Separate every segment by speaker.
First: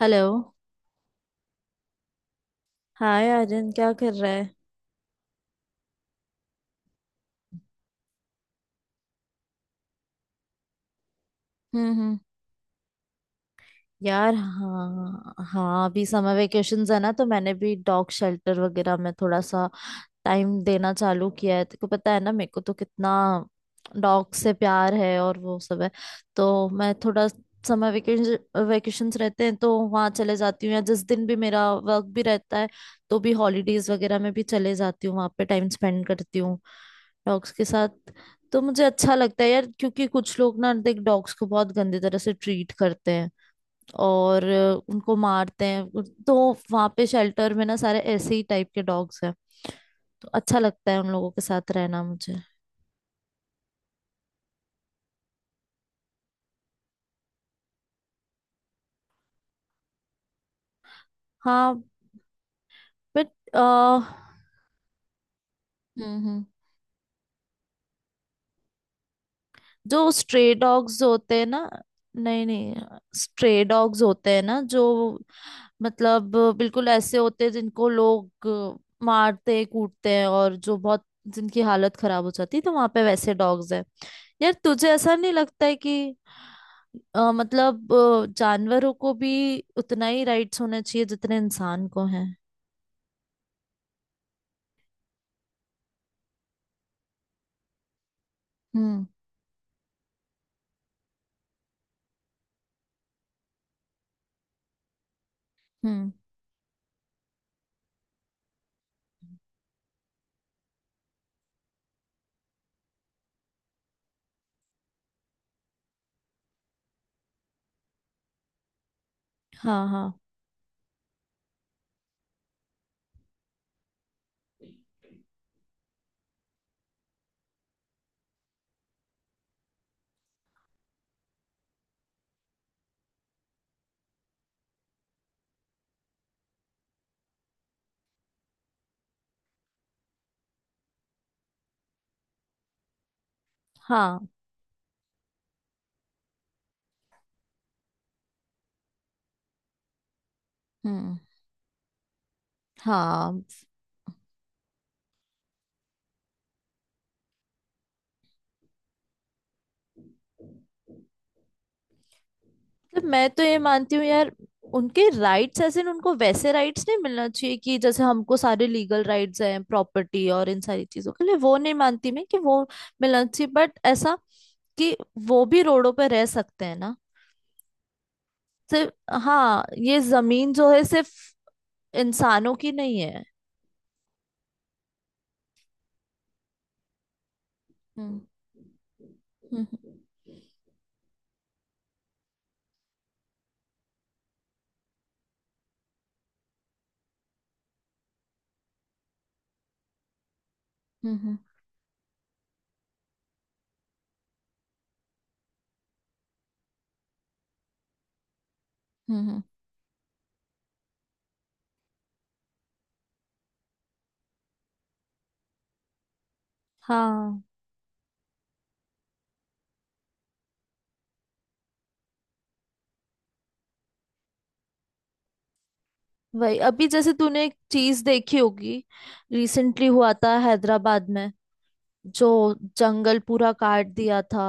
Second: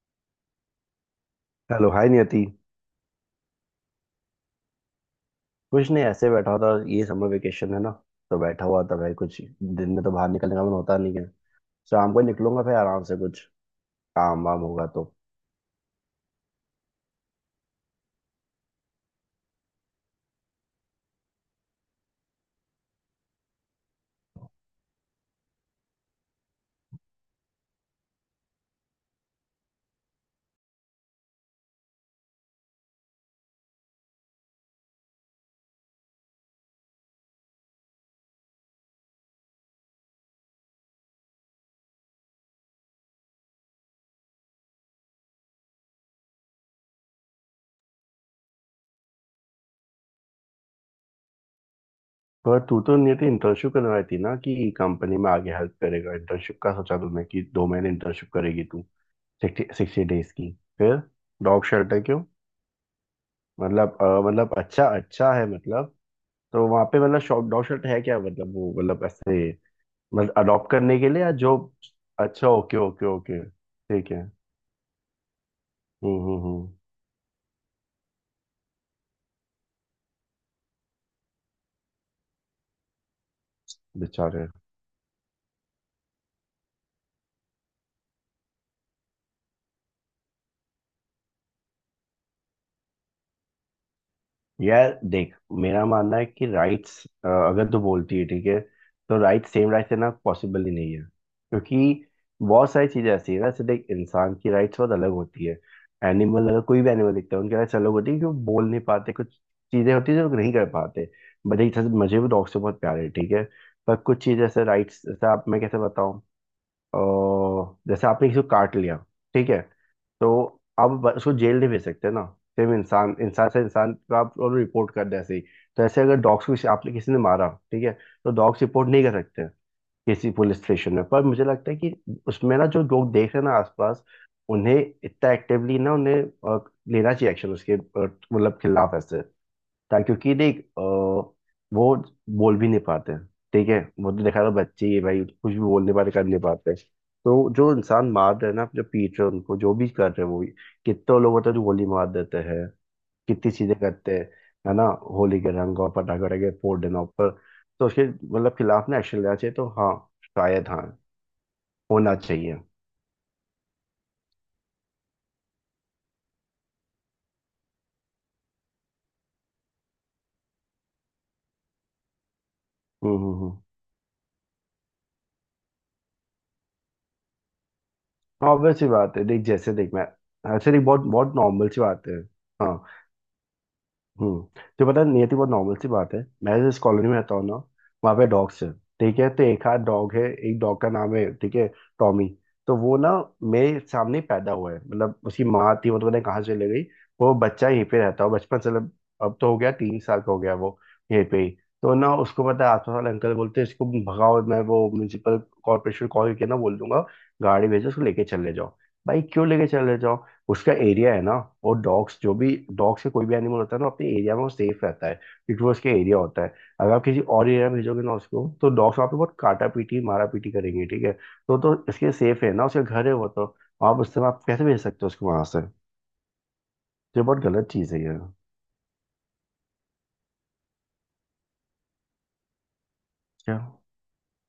Speaker 1: Hello.
Speaker 2: Hello. Hi Niyati.
Speaker 1: Hi Aryan, क्या कर रहा है।
Speaker 2: कुछ नहीं, ऐसे बैठा था। ये समर वेकेशन है ना, तो बैठा हुआ था भाई। कुछ दिन में तो बाहर निकलने का मन होता नहीं है। शाम
Speaker 1: हम्म।
Speaker 2: को ही निकलूंगा, फिर आराम से कुछ
Speaker 1: यार
Speaker 2: काम वाम होगा तो।
Speaker 1: हाँ हाँ, अभी समर वेकेशंस है ना, तो मैंने भी डॉग शेल्टर वगैरह में थोड़ा सा टाइम देना चालू किया है। तेको पता है ना, मेरे को तो कितना डॉग से प्यार है और वो सब है। तो मैं थोड़ा समर वेकेशन वेकेशंस रहते हैं तो वहाँ चले जाती हूँ, या जिस दिन भी मेरा वर्क भी रहता है तो भी हॉलीडेज वगैरह में भी चले जाती हूँ। वहाँ पे टाइम स्पेंड करती हूँ डॉग्स के साथ। तो मुझे अच्छा लगता है यार, क्योंकि कुछ लोग ना देख डॉग्स को बहुत गंदी तरह से ट्रीट करते हैं और उनको मारते हैं। तो वहां पे शेल्टर में ना सारे ऐसे ही टाइप के डॉग्स हैं, तो अच्छा लगता है उन लोगों के साथ रहना मुझे।
Speaker 2: पर तू तो नियति इंटर्नशिप करने वाली थी ना कि कंपनी में आगे हेल्प करेगा, इंटर्नशिप का सोचा तुमने कि 2 महीने इंटर्नशिप करेगी तू, 60 डेज की। फिर डॉग
Speaker 1: हाँ।
Speaker 2: शेल्टर क्यों?
Speaker 1: बट।
Speaker 2: मतलब
Speaker 1: हम्म
Speaker 2: मतलब अच्छा अच्छा है मतलब।
Speaker 1: हम्म।
Speaker 2: तो वहाँ पे मतलब शॉप डॉग शेल्टर है क्या? मतलब वो मतलब ऐसे।
Speaker 1: जो
Speaker 2: मतलब
Speaker 1: स्ट्रे
Speaker 2: अडॉप्ट करने
Speaker 1: डॉग्स
Speaker 2: के लिए या
Speaker 1: होते हैं
Speaker 2: जो।
Speaker 1: ना। नहीं
Speaker 2: अच्छा,
Speaker 1: नहीं।
Speaker 2: Okay okay okay,
Speaker 1: stray dogs
Speaker 2: ठीक है।
Speaker 1: होते हैं ना जो, मतलब
Speaker 2: हम्म।
Speaker 1: बिल्कुल ऐसे होते हैं जिनको लोग मारते कूटते हैं, और जो बहुत जिनकी हालत खराब हो जाती है, तो वहां पे वैसे डॉग्स हैं।
Speaker 2: बेचारे।
Speaker 1: यार तुझे ऐसा नहीं लगता है कि मतलब जानवरों को भी उतना ही राइट्स होना चाहिए जितने इंसान को हैं।
Speaker 2: यार देख, मेरा मानना है कि राइट्स अगर तू बोलती है ठीक है,
Speaker 1: हम्म
Speaker 2: तो राइट सेम राइट देना पॉसिबल ही नहीं है, क्योंकि बहुत सारी चीजें ऐसी है ना। जैसे देख, इंसान की राइट्स बहुत अलग होती है।
Speaker 1: हम्म।
Speaker 2: एनिमल, अगर कोई भी एनिमल दिखता है, उनकी राइट्स अलग होती है कि वो बोल नहीं पाते, कुछ चीजें होती है जो लोग नहीं कर पाते। बट एक तरह से मुझे भी डॉग से बहुत प्यार है, ठीक है। पर कुछ चीजें ऐसे राइट्स जैसे आप, मैं कैसे बताऊं, और जैसे आपने किसी को काट लिया, ठीक है,
Speaker 1: हाँ हाँ
Speaker 2: तो आप उसको जेल नहीं भेज सकते ना। सेम इंसान इंसान से इंसान को आप रिपोर्ट कर दें ऐसे ही। तो ऐसे अगर डॉग्स को आपने किसी ने मारा, ठीक है, तो डॉग्स रिपोर्ट नहीं कर सकते किसी पुलिस स्टेशन में। पर मुझे लगता है कि उसमें ना जो लोग देख रहे हैं ना आसपास, उन्हें इतना एक्टिवली ना उन्हें लेना चाहिए एक्शन उसके मतलब खिलाफ ऐसे। क्योंकि देख वो बोल भी नहीं पाते। ठीक है, वो तो
Speaker 1: हाँ।
Speaker 2: देखा था, बच्चे ही है भाई, कुछ भी बोल नहीं पाते, कर नहीं पाते। तो जो इंसान मार रहे हैं ना, जो पीट रहे हैं उनको, जो भी कर रहे हैं वो,
Speaker 1: हम्म।
Speaker 2: कितने लोग होते हैं जो गोली मार देते हैं,
Speaker 1: हाँ।
Speaker 2: कितनी चीजें करते हैं, है ना। होली के रंग और पटाखे वटाखे फोड़ देना ऊपर, तो उसके मतलब खिलाफ ना एक्शन लेना चाहिए, तो हाँ, शायद हाँ, होना चाहिए।
Speaker 1: मतलब मैं तो ये मानती हूँ यार, उनके राइट्स ऐसे न, उनको वैसे राइट्स नहीं मिलना चाहिए कि जैसे हमको सारे लीगल राइट्स हैं प्रॉपर्टी और इन सारी चीजों के लिए। वो नहीं मानती मैं कि वो मिलना चाहिए,
Speaker 2: हम्म।
Speaker 1: बट ऐसा कि वो भी रोडों पे रह सकते हैं ना।
Speaker 2: ऑब्वियस सी
Speaker 1: सिर्फ
Speaker 2: बात है, देख
Speaker 1: हाँ,
Speaker 2: जैसे देख
Speaker 1: ये
Speaker 2: मैं,
Speaker 1: जमीन जो
Speaker 2: ऐसे
Speaker 1: है
Speaker 2: देख, बहुत
Speaker 1: सिर्फ
Speaker 2: बहुत नॉर्मल सी बात है।
Speaker 1: इंसानों की
Speaker 2: हाँ।
Speaker 1: नहीं है।
Speaker 2: हम्म, तो पता है, नियति, बहुत नॉर्मल सी बात है, मैं जिस कॉलोनी में रहता हूँ ना, वहाँ
Speaker 1: हम्म
Speaker 2: पे डॉग्स है, ठीक है। तो एक आध
Speaker 1: हम्म
Speaker 2: डॉग है, एक डॉग का नाम है, ठीक है, टॉमी। तो वो ना मेरे सामने ही पैदा हुआ है, मतलब उसकी माँ थी, वो तो पता नहीं कहाँ चले गई। वो बच्चा यहीं पे रहता है बचपन से, मतलब अब तो हो गया, 3 साल का हो गया वो, यहीं
Speaker 1: हम्म।
Speaker 2: पे ही। तो ना, उसको पता है, आसपास वाले अंकल बोलते हैं इसको भगाओ, मैं वो म्यूनसिपल कॉर्पोरेशन कॉल करके ना बोल दूंगा, गाड़ी भेजो उसको लेके चले जाओ। भाई
Speaker 1: हम्म।
Speaker 2: क्यों लेके चले जाओ? उसका एरिया है ना। और डॉग्स जो भी, डॉग से कोई भी एनिमल होता है ना अपने एरिया में वो सेफ रहता है, क्योंकि वो उसके एरिया होता है। अगर आप किसी
Speaker 1: हाँ
Speaker 2: और एरिया में भेजोगे ना उसको, तो डॉग्स वहाँ पे बहुत काटा पीटी मारा पीटी करेंगे, ठीक है। तो इसके सेफ है ना, उसका घर है वो तो। आप उससे आप कैसे भेज सकते हो उसको वहां से?
Speaker 1: वही, अभी जैसे
Speaker 2: तो ये बहुत
Speaker 1: तूने एक
Speaker 2: गलत चीज
Speaker 1: चीज
Speaker 2: है ये।
Speaker 1: देखी होगी रिसेंटली, हुआ था हैदराबाद में जो जंगल पूरा
Speaker 2: क्या?
Speaker 1: काट दिया था,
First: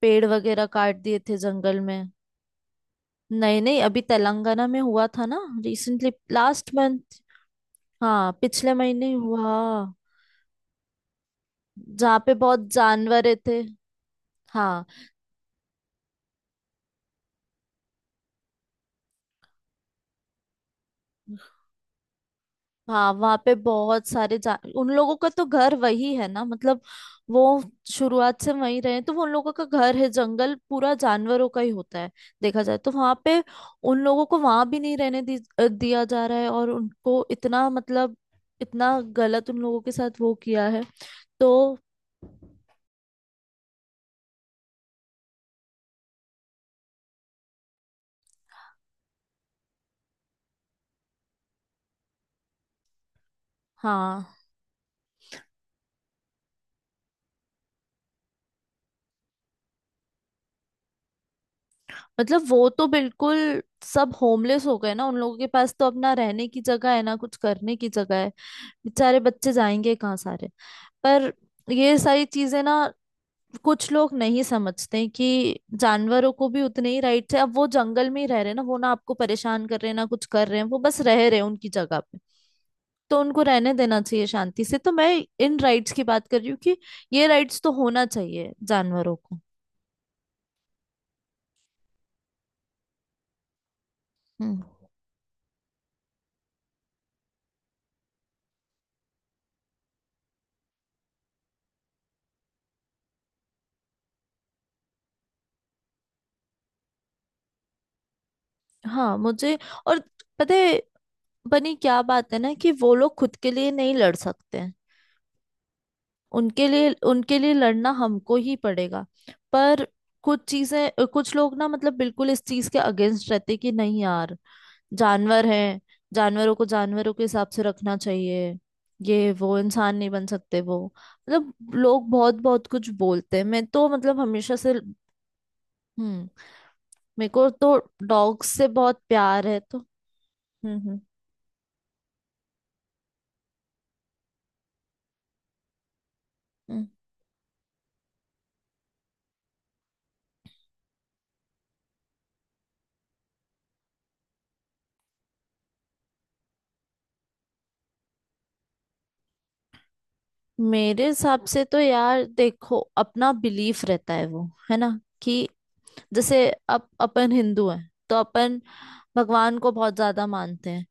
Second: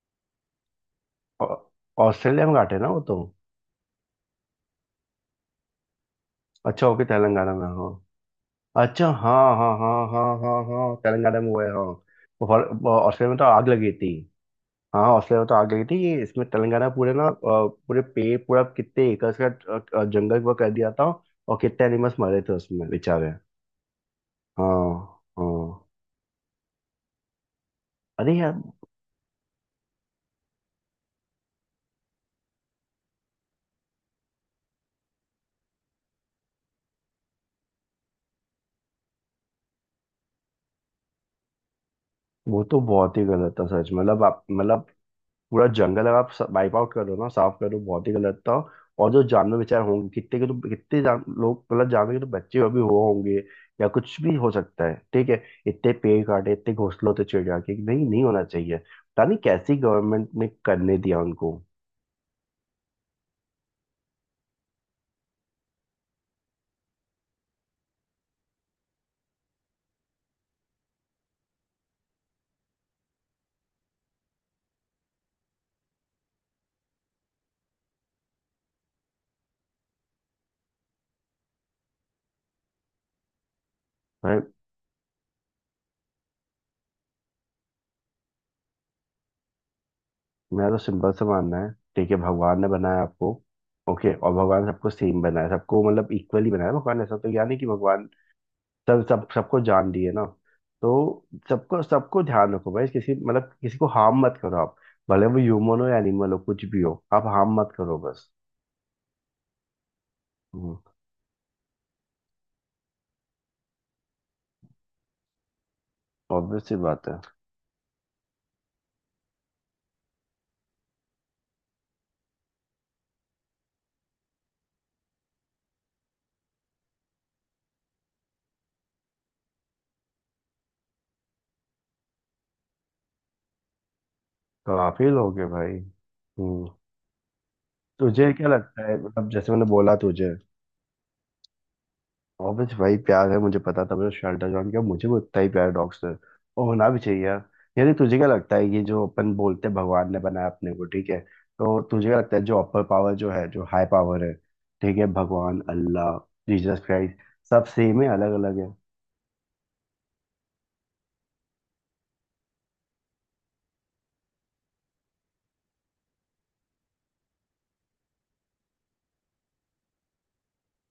Speaker 1: पेड़ वगैरह काट दिए थे
Speaker 2: ऑ-
Speaker 1: जंगल में।
Speaker 2: ऑस्ट्रेलिया में घाट है ना वो तो।
Speaker 1: नहीं नहीं, अभी तेलंगाना में हुआ था ना, रिसेंटली लास्ट
Speaker 2: अच्छा, ओके,
Speaker 1: मंथ।
Speaker 2: तेलंगाना में हो।
Speaker 1: हाँ पिछले महीने
Speaker 2: अच्छा,
Speaker 1: ही हुआ।
Speaker 2: हाँ हाँ हाँ हाँ हाँ हाँ तेलंगाना में हुआ है, हाँ।
Speaker 1: जहाँ पे बहुत
Speaker 2: और ऑस्ट्रेलिया
Speaker 1: जानवर
Speaker 2: में तो
Speaker 1: थे।
Speaker 2: आग लगी थी।
Speaker 1: हाँ।
Speaker 2: हाँ, हौसले तो आ गई थी, ये इसमें तेलंगाना पूरे ना पूरे पे पूरा कितने एकड़ का जंगल वो कर दिया था। और कितने एनिमल्स मरे थे उसमें
Speaker 1: हाँ
Speaker 2: बेचारे।
Speaker 1: वहां पे बहुत सारे जा, उन लोगों
Speaker 2: हाँ
Speaker 1: का तो
Speaker 2: हाँ।
Speaker 1: घर वही है ना, मतलब वो
Speaker 2: अरे
Speaker 1: शुरुआत से
Speaker 2: यार,
Speaker 1: वहीं रहे हैं, तो वो उन लोगों का घर है। जंगल पूरा जानवरों का ही होता है देखा जाए तो। वहां पे उन लोगों को वहां भी नहीं रहने दी, दिया जा रहा है, और उनको इतना मतलब इतना गलत उन लोगों के साथ वो किया है। तो
Speaker 2: वो तो बहुत ही गलत था सच, मतलब आप मतलब पूरा जंगल अगर आप वाइप आउट करो ना, साफ करो, बहुत ही गलत था। और जो जानवर बेचारे होंगे कितने के, तो कितने लोग मतलब जानवर के तो बच्चे अभी हुए होंगे, या कुछ
Speaker 1: हाँ।
Speaker 2: भी हो सकता है, ठीक है। इतने पेड़ काटे, इतने घोंसले होते चिड़िया के, नहीं नहीं होना चाहिए, पता नहीं कैसी गवर्नमेंट ने करने दिया उनको।
Speaker 1: मतलब वो तो बिल्कुल सब होमलेस हो गए ना, उन लोगों के पास तो अपना रहने की जगह है ना, कुछ करने की जगह है। बेचारे बच्चे जाएंगे कहाँ सारे। पर ये सारी चीजें ना कुछ लोग नहीं समझते कि जानवरों को भी उतने ही राइट्स है। अब वो जंगल में ही रह रहे हैं ना, वो ना आपको परेशान कर रहे हैं ना कुछ कर रहे हैं, वो बस रह रहे हैं उनकी जगह पे, तो उनको रहने देना चाहिए
Speaker 2: भाई
Speaker 1: शांति से। तो मैं इन राइट्स की बात कर रही हूँ कि ये राइट्स तो होना चाहिए जानवरों को।
Speaker 2: मेरा तो सिंपल सा मानना है, ठीक है। भगवान ने बनाया आपको, ओके, और
Speaker 1: हम्म।
Speaker 2: भगवान सबको सेम बनाया, सबको मतलब इक्वली बनाया। भगवान ऐसा तो यानी नहीं कि भगवान, सब सब सबको जान दिए ना, तो सबको सबको ध्यान रखो भाई, किसी मतलब किसी को हार्म मत करो आप। भले वो ह्यूमन हो या एनिमल हो कुछ भी हो, आप हार्म मत करो बस।
Speaker 1: हाँ मुझे और पता
Speaker 2: हम्म।
Speaker 1: है बनी क्या बात है ना, कि वो लोग खुद के लिए नहीं लड़ सकते हैं,
Speaker 2: ऑब्वियस सी बात है।
Speaker 1: उनके लिए लड़ना हमको ही पड़ेगा। पर कुछ चीजें कुछ लोग ना मतलब बिल्कुल इस चीज के अगेंस्ट रहते हैं कि नहीं यार जानवर हैं, जानवरों को जानवरों के हिसाब से रखना चाहिए, ये वो इंसान नहीं बन सकते वो, मतलब लोग बहुत बहुत कुछ बोलते हैं। मैं तो मतलब हमेशा से।
Speaker 2: काफी लोग है भाई।
Speaker 1: हम्म।
Speaker 2: हम्म।
Speaker 1: मेरे को तो
Speaker 2: तुझे क्या
Speaker 1: डॉग्स से
Speaker 2: लगता है,
Speaker 1: बहुत
Speaker 2: मतलब
Speaker 1: प्यार
Speaker 2: जैसे
Speaker 1: है
Speaker 2: मैंने
Speaker 1: तो।
Speaker 2: बोला तुझे?
Speaker 1: हम्म हम्म
Speaker 2: ऑब्वियस भाई, प्यार है, मुझे पता था मैंने शेल्टर ज्वाइन किया, मुझे भी उतना ही प्यार डॉग से, और
Speaker 1: हम्म।
Speaker 2: होना भी चाहिए यार। यानी तुझे क्या लगता है, ये जो अपन बोलते हैं भगवान ने बनाया अपने को, ठीक है, तो तुझे क्या लगता है जो अपर पावर जो है, जो हाई पावर है, ठीक है, भगवान अल्लाह जीसस क्राइस्ट, सब सेम है? अलग अलग है?
Speaker 1: मेरे हिसाब से तो यार देखो अपना बिलीफ रहता है वो, है ना। कि जैसे अब अपन हिंदू हैं तो अपन भगवान को बहुत ज्यादा मानते हैं।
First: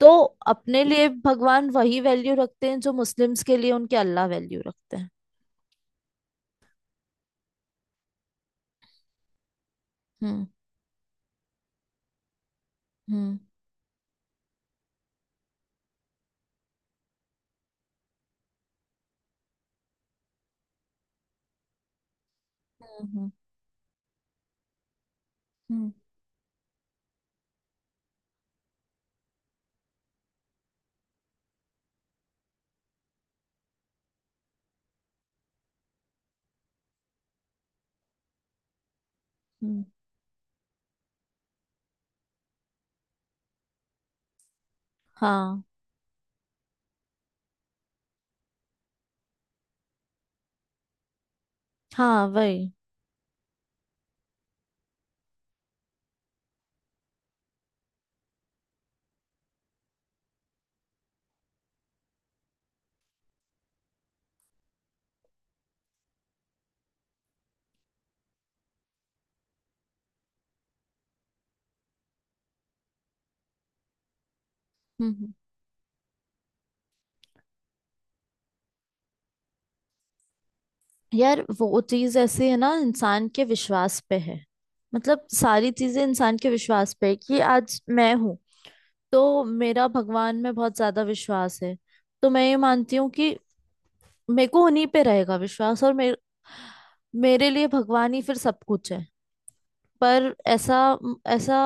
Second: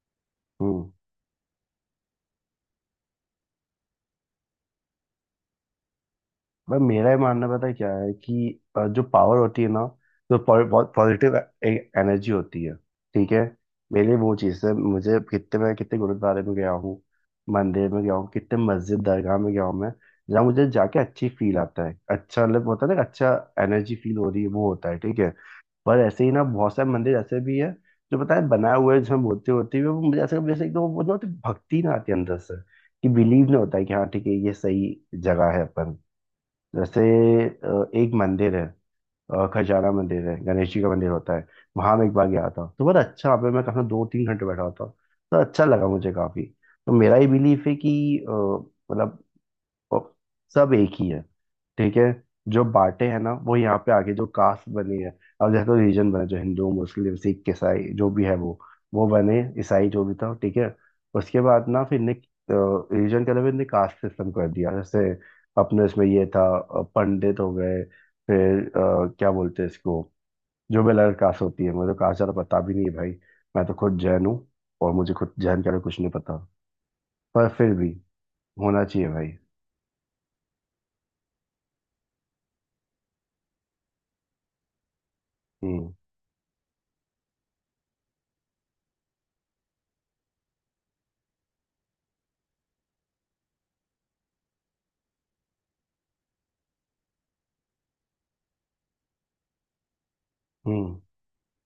Speaker 1: तो अपने
Speaker 2: हम्म।
Speaker 1: लिए भगवान वही वैल्यू रखते हैं जो मुस्लिम्स के लिए उनके अल्लाह वैल्यू रखते हैं।
Speaker 2: भाई मेरा ही मानना पता है क्या है कि जो पावर होती है ना,
Speaker 1: हम्म
Speaker 2: बहुत पॉजिटिव एनर्जी होती है, ठीक
Speaker 1: हम्म
Speaker 2: है। मेरे लिए वो चीज़ है। मुझे कितने, मैं कितने गुरुद्वारे में गया हूँ, मंदिर में गया हूँ, कितने मस्जिद दरगाह में गया हूँ मैं, जहाँ मुझे जाके अच्छी फील आता है, अच्छा मतलब होता है ना,
Speaker 1: हम्म।
Speaker 2: अच्छा एनर्जी फील हो रही है, वो होता है, ठीक है।
Speaker 1: हम्म
Speaker 2: पर ऐसे ही ना बहुत सारे मंदिर ऐसे भी है जो पता है बनाए हुए हैं, जिसमें बोलते होते हुए वो मुझे ऐसा जैसे एकदम वो ना, भक्ति ना आती है अंदर से, कि बिलीव नहीं होता है कि हाँ ठीक है, ये सही जगह है अपन। जैसे एक मंदिर है,
Speaker 1: हम्म।
Speaker 2: खजाना मंदिर है, गणेश जी का मंदिर होता है। वहां मैं एक बार गया था, तो बड़ा अच्छा, वहाँ पे मैं कहा 2-3 घंटे बैठा हुआ था, तो
Speaker 1: हाँ
Speaker 2: अच्छा लगा मुझे काफी। तो मेरा ये बिलीफ है कि अ, मतलब, और सब एक ही है, ठीक है।
Speaker 1: हाँ
Speaker 2: जो
Speaker 1: वही।
Speaker 2: बांटे हैं ना वो यहाँ पे आके जो कास्ट बनी है, अब जैसे तो रीजन बने जो हिंदू मुस्लिम सिख ईसाई जो भी है वो बने, ईसाई जो भी था ठीक है। उसके बाद ना फिर ने रीजन के अलावा ने कास्ट सिस्टम कर दिया, जैसे अपने इसमें ये था पंडित हो गए, फिर क्या बोलते हैं इसको, जो भी अलग कास्ट होती है, मुझे तो कास्ट ज़्यादा पता भी नहीं है भाई, मैं तो खुद जैन हूँ, और
Speaker 1: हम्म
Speaker 2: मुझे
Speaker 1: हम्म।
Speaker 2: खुद जैन के अलावा कुछ नहीं पता। पर फिर भी होना चाहिए भाई।
Speaker 1: यार वो चीज ऐसी है ना, इंसान के विश्वास पे है, मतलब सारी
Speaker 2: हम्म
Speaker 1: चीजें इंसान के विश्वास पे है कि आज मैं हूँ तो मेरा भगवान में बहुत ज्यादा विश्वास है। तो मैं ये मानती हूँ कि मेरे को उन्हीं पे रहेगा विश्वास, और मेरे मेरे लिए भगवान ही फिर सब कुछ है। पर ऐसा
Speaker 2: हम्म।
Speaker 1: ऐसा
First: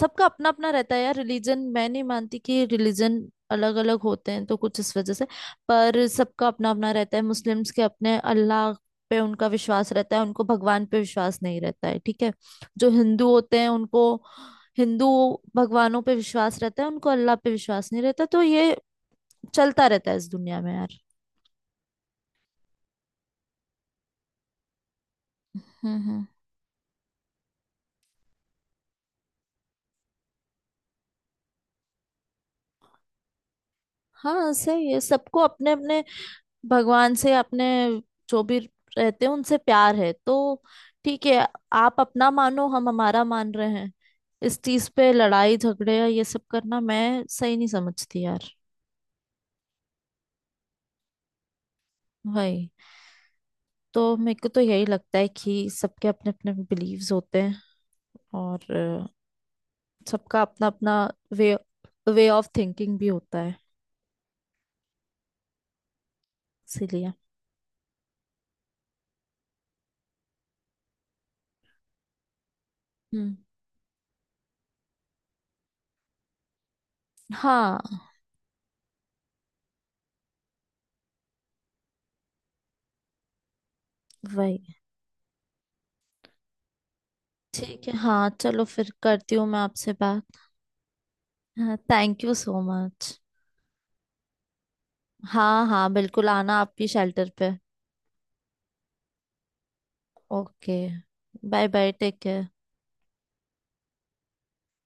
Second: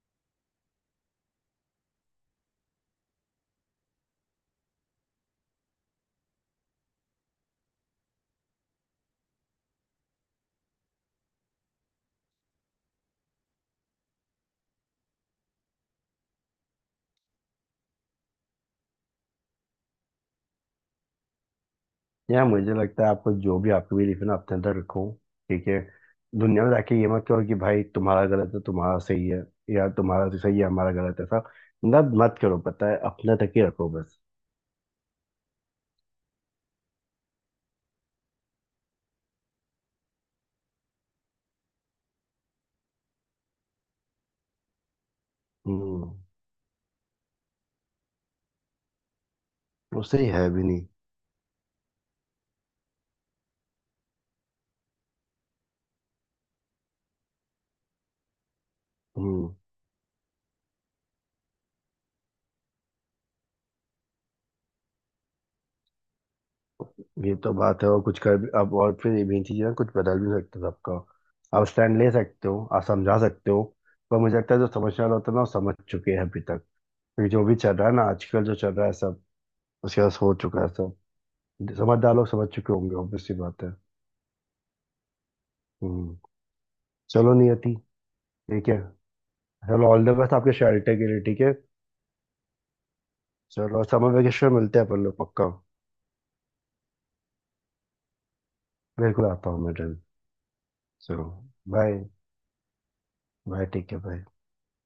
Speaker 1: सबका अपना अपना रहता है यार। रिलीजन मैं नहीं मानती कि रिलीजन अलग अलग होते हैं तो कुछ इस वजह से। पर सबका अपना अपना रहता है। मुस्लिम्स के अपने अल्लाह पे उनका विश्वास रहता है, उनको भगवान पे विश्वास नहीं रहता है। ठीक है। जो हिंदू होते हैं उनको हिंदू भगवानों पे विश्वास रहता है, उनको अल्लाह पे विश्वास नहीं रहता। तो ये चलता रहता है इस दुनिया में यार।
Speaker 2: यार मुझे लगता है, आपको जो भी आपकी बिलीफ है ना, अपने अंदर रखो, ठीक है।
Speaker 1: हम्म।
Speaker 2: दुनिया में जाके ये मत कहो कि भाई तुम्हारा गलत है तुम्हारा सही है, या तुम्हारा तो सही है हमारा गलत है, सब मतलब मत करो, पता है, अपने तक ही रखो बस।
Speaker 1: हाँ सही है, सबको अपने अपने भगवान से, अपने जो भी रहते हैं उनसे प्यार है तो ठीक है। आप अपना मानो, हम हमारा मान रहे हैं, इस चीज पे लड़ाई झगड़े या
Speaker 2: हम्म।
Speaker 1: ये सब करना मैं सही नहीं समझती यार।
Speaker 2: उससे ही है भी नहीं।
Speaker 1: वही, तो मेरे को तो यही लगता है कि सबके अपने अपने बिलीव्स होते हैं, और
Speaker 2: हम्म।
Speaker 1: सबका अपना अपना वे वे ऑफ थिंकिंग भी होता है इसीलिए।
Speaker 2: ये तो बात है, और कुछ कर भी अब, और फिर ये भी चीज़ है ना, कुछ बदल भी सकते हो सबका, आप स्टैंड ले सकते हो, आप समझा
Speaker 1: हम्म।
Speaker 2: सकते हो। पर मुझे लगता है जो समझने वाला होता है ना वो समझ चुके हैं अभी तक, क्योंकि जो भी चल
Speaker 1: हाँ
Speaker 2: रहा है ना आजकल जो चल रहा है सब, उसके बाद हो चुका है सब, समझदार लोग समझ चुके होंगे, ऑब्वियस सी बात है।
Speaker 1: वही।
Speaker 2: हम्म। चलो नियति,
Speaker 1: ठीक है हाँ, चलो
Speaker 2: ठीक है।
Speaker 1: फिर करती हूँ मैं
Speaker 2: चलो,
Speaker 1: आपसे
Speaker 2: ऑल द बेस्ट
Speaker 1: बात।
Speaker 2: आपके शेल्टर के लिए, ठीक है।
Speaker 1: हाँ थैंक यू सो मच।
Speaker 2: चलो समर वेकेशन मिलते हैं अपन लोग पक्का,
Speaker 1: हाँ हाँ बिल्कुल, आना आपकी शेल्टर पे।
Speaker 2: बिल्कुल आता हूँ मैं जल्द।
Speaker 1: ओके।
Speaker 2: चलो,
Speaker 1: bye bye,
Speaker 2: bye.
Speaker 1: Take care.
Speaker 2: Bye, ठीक है, बाय।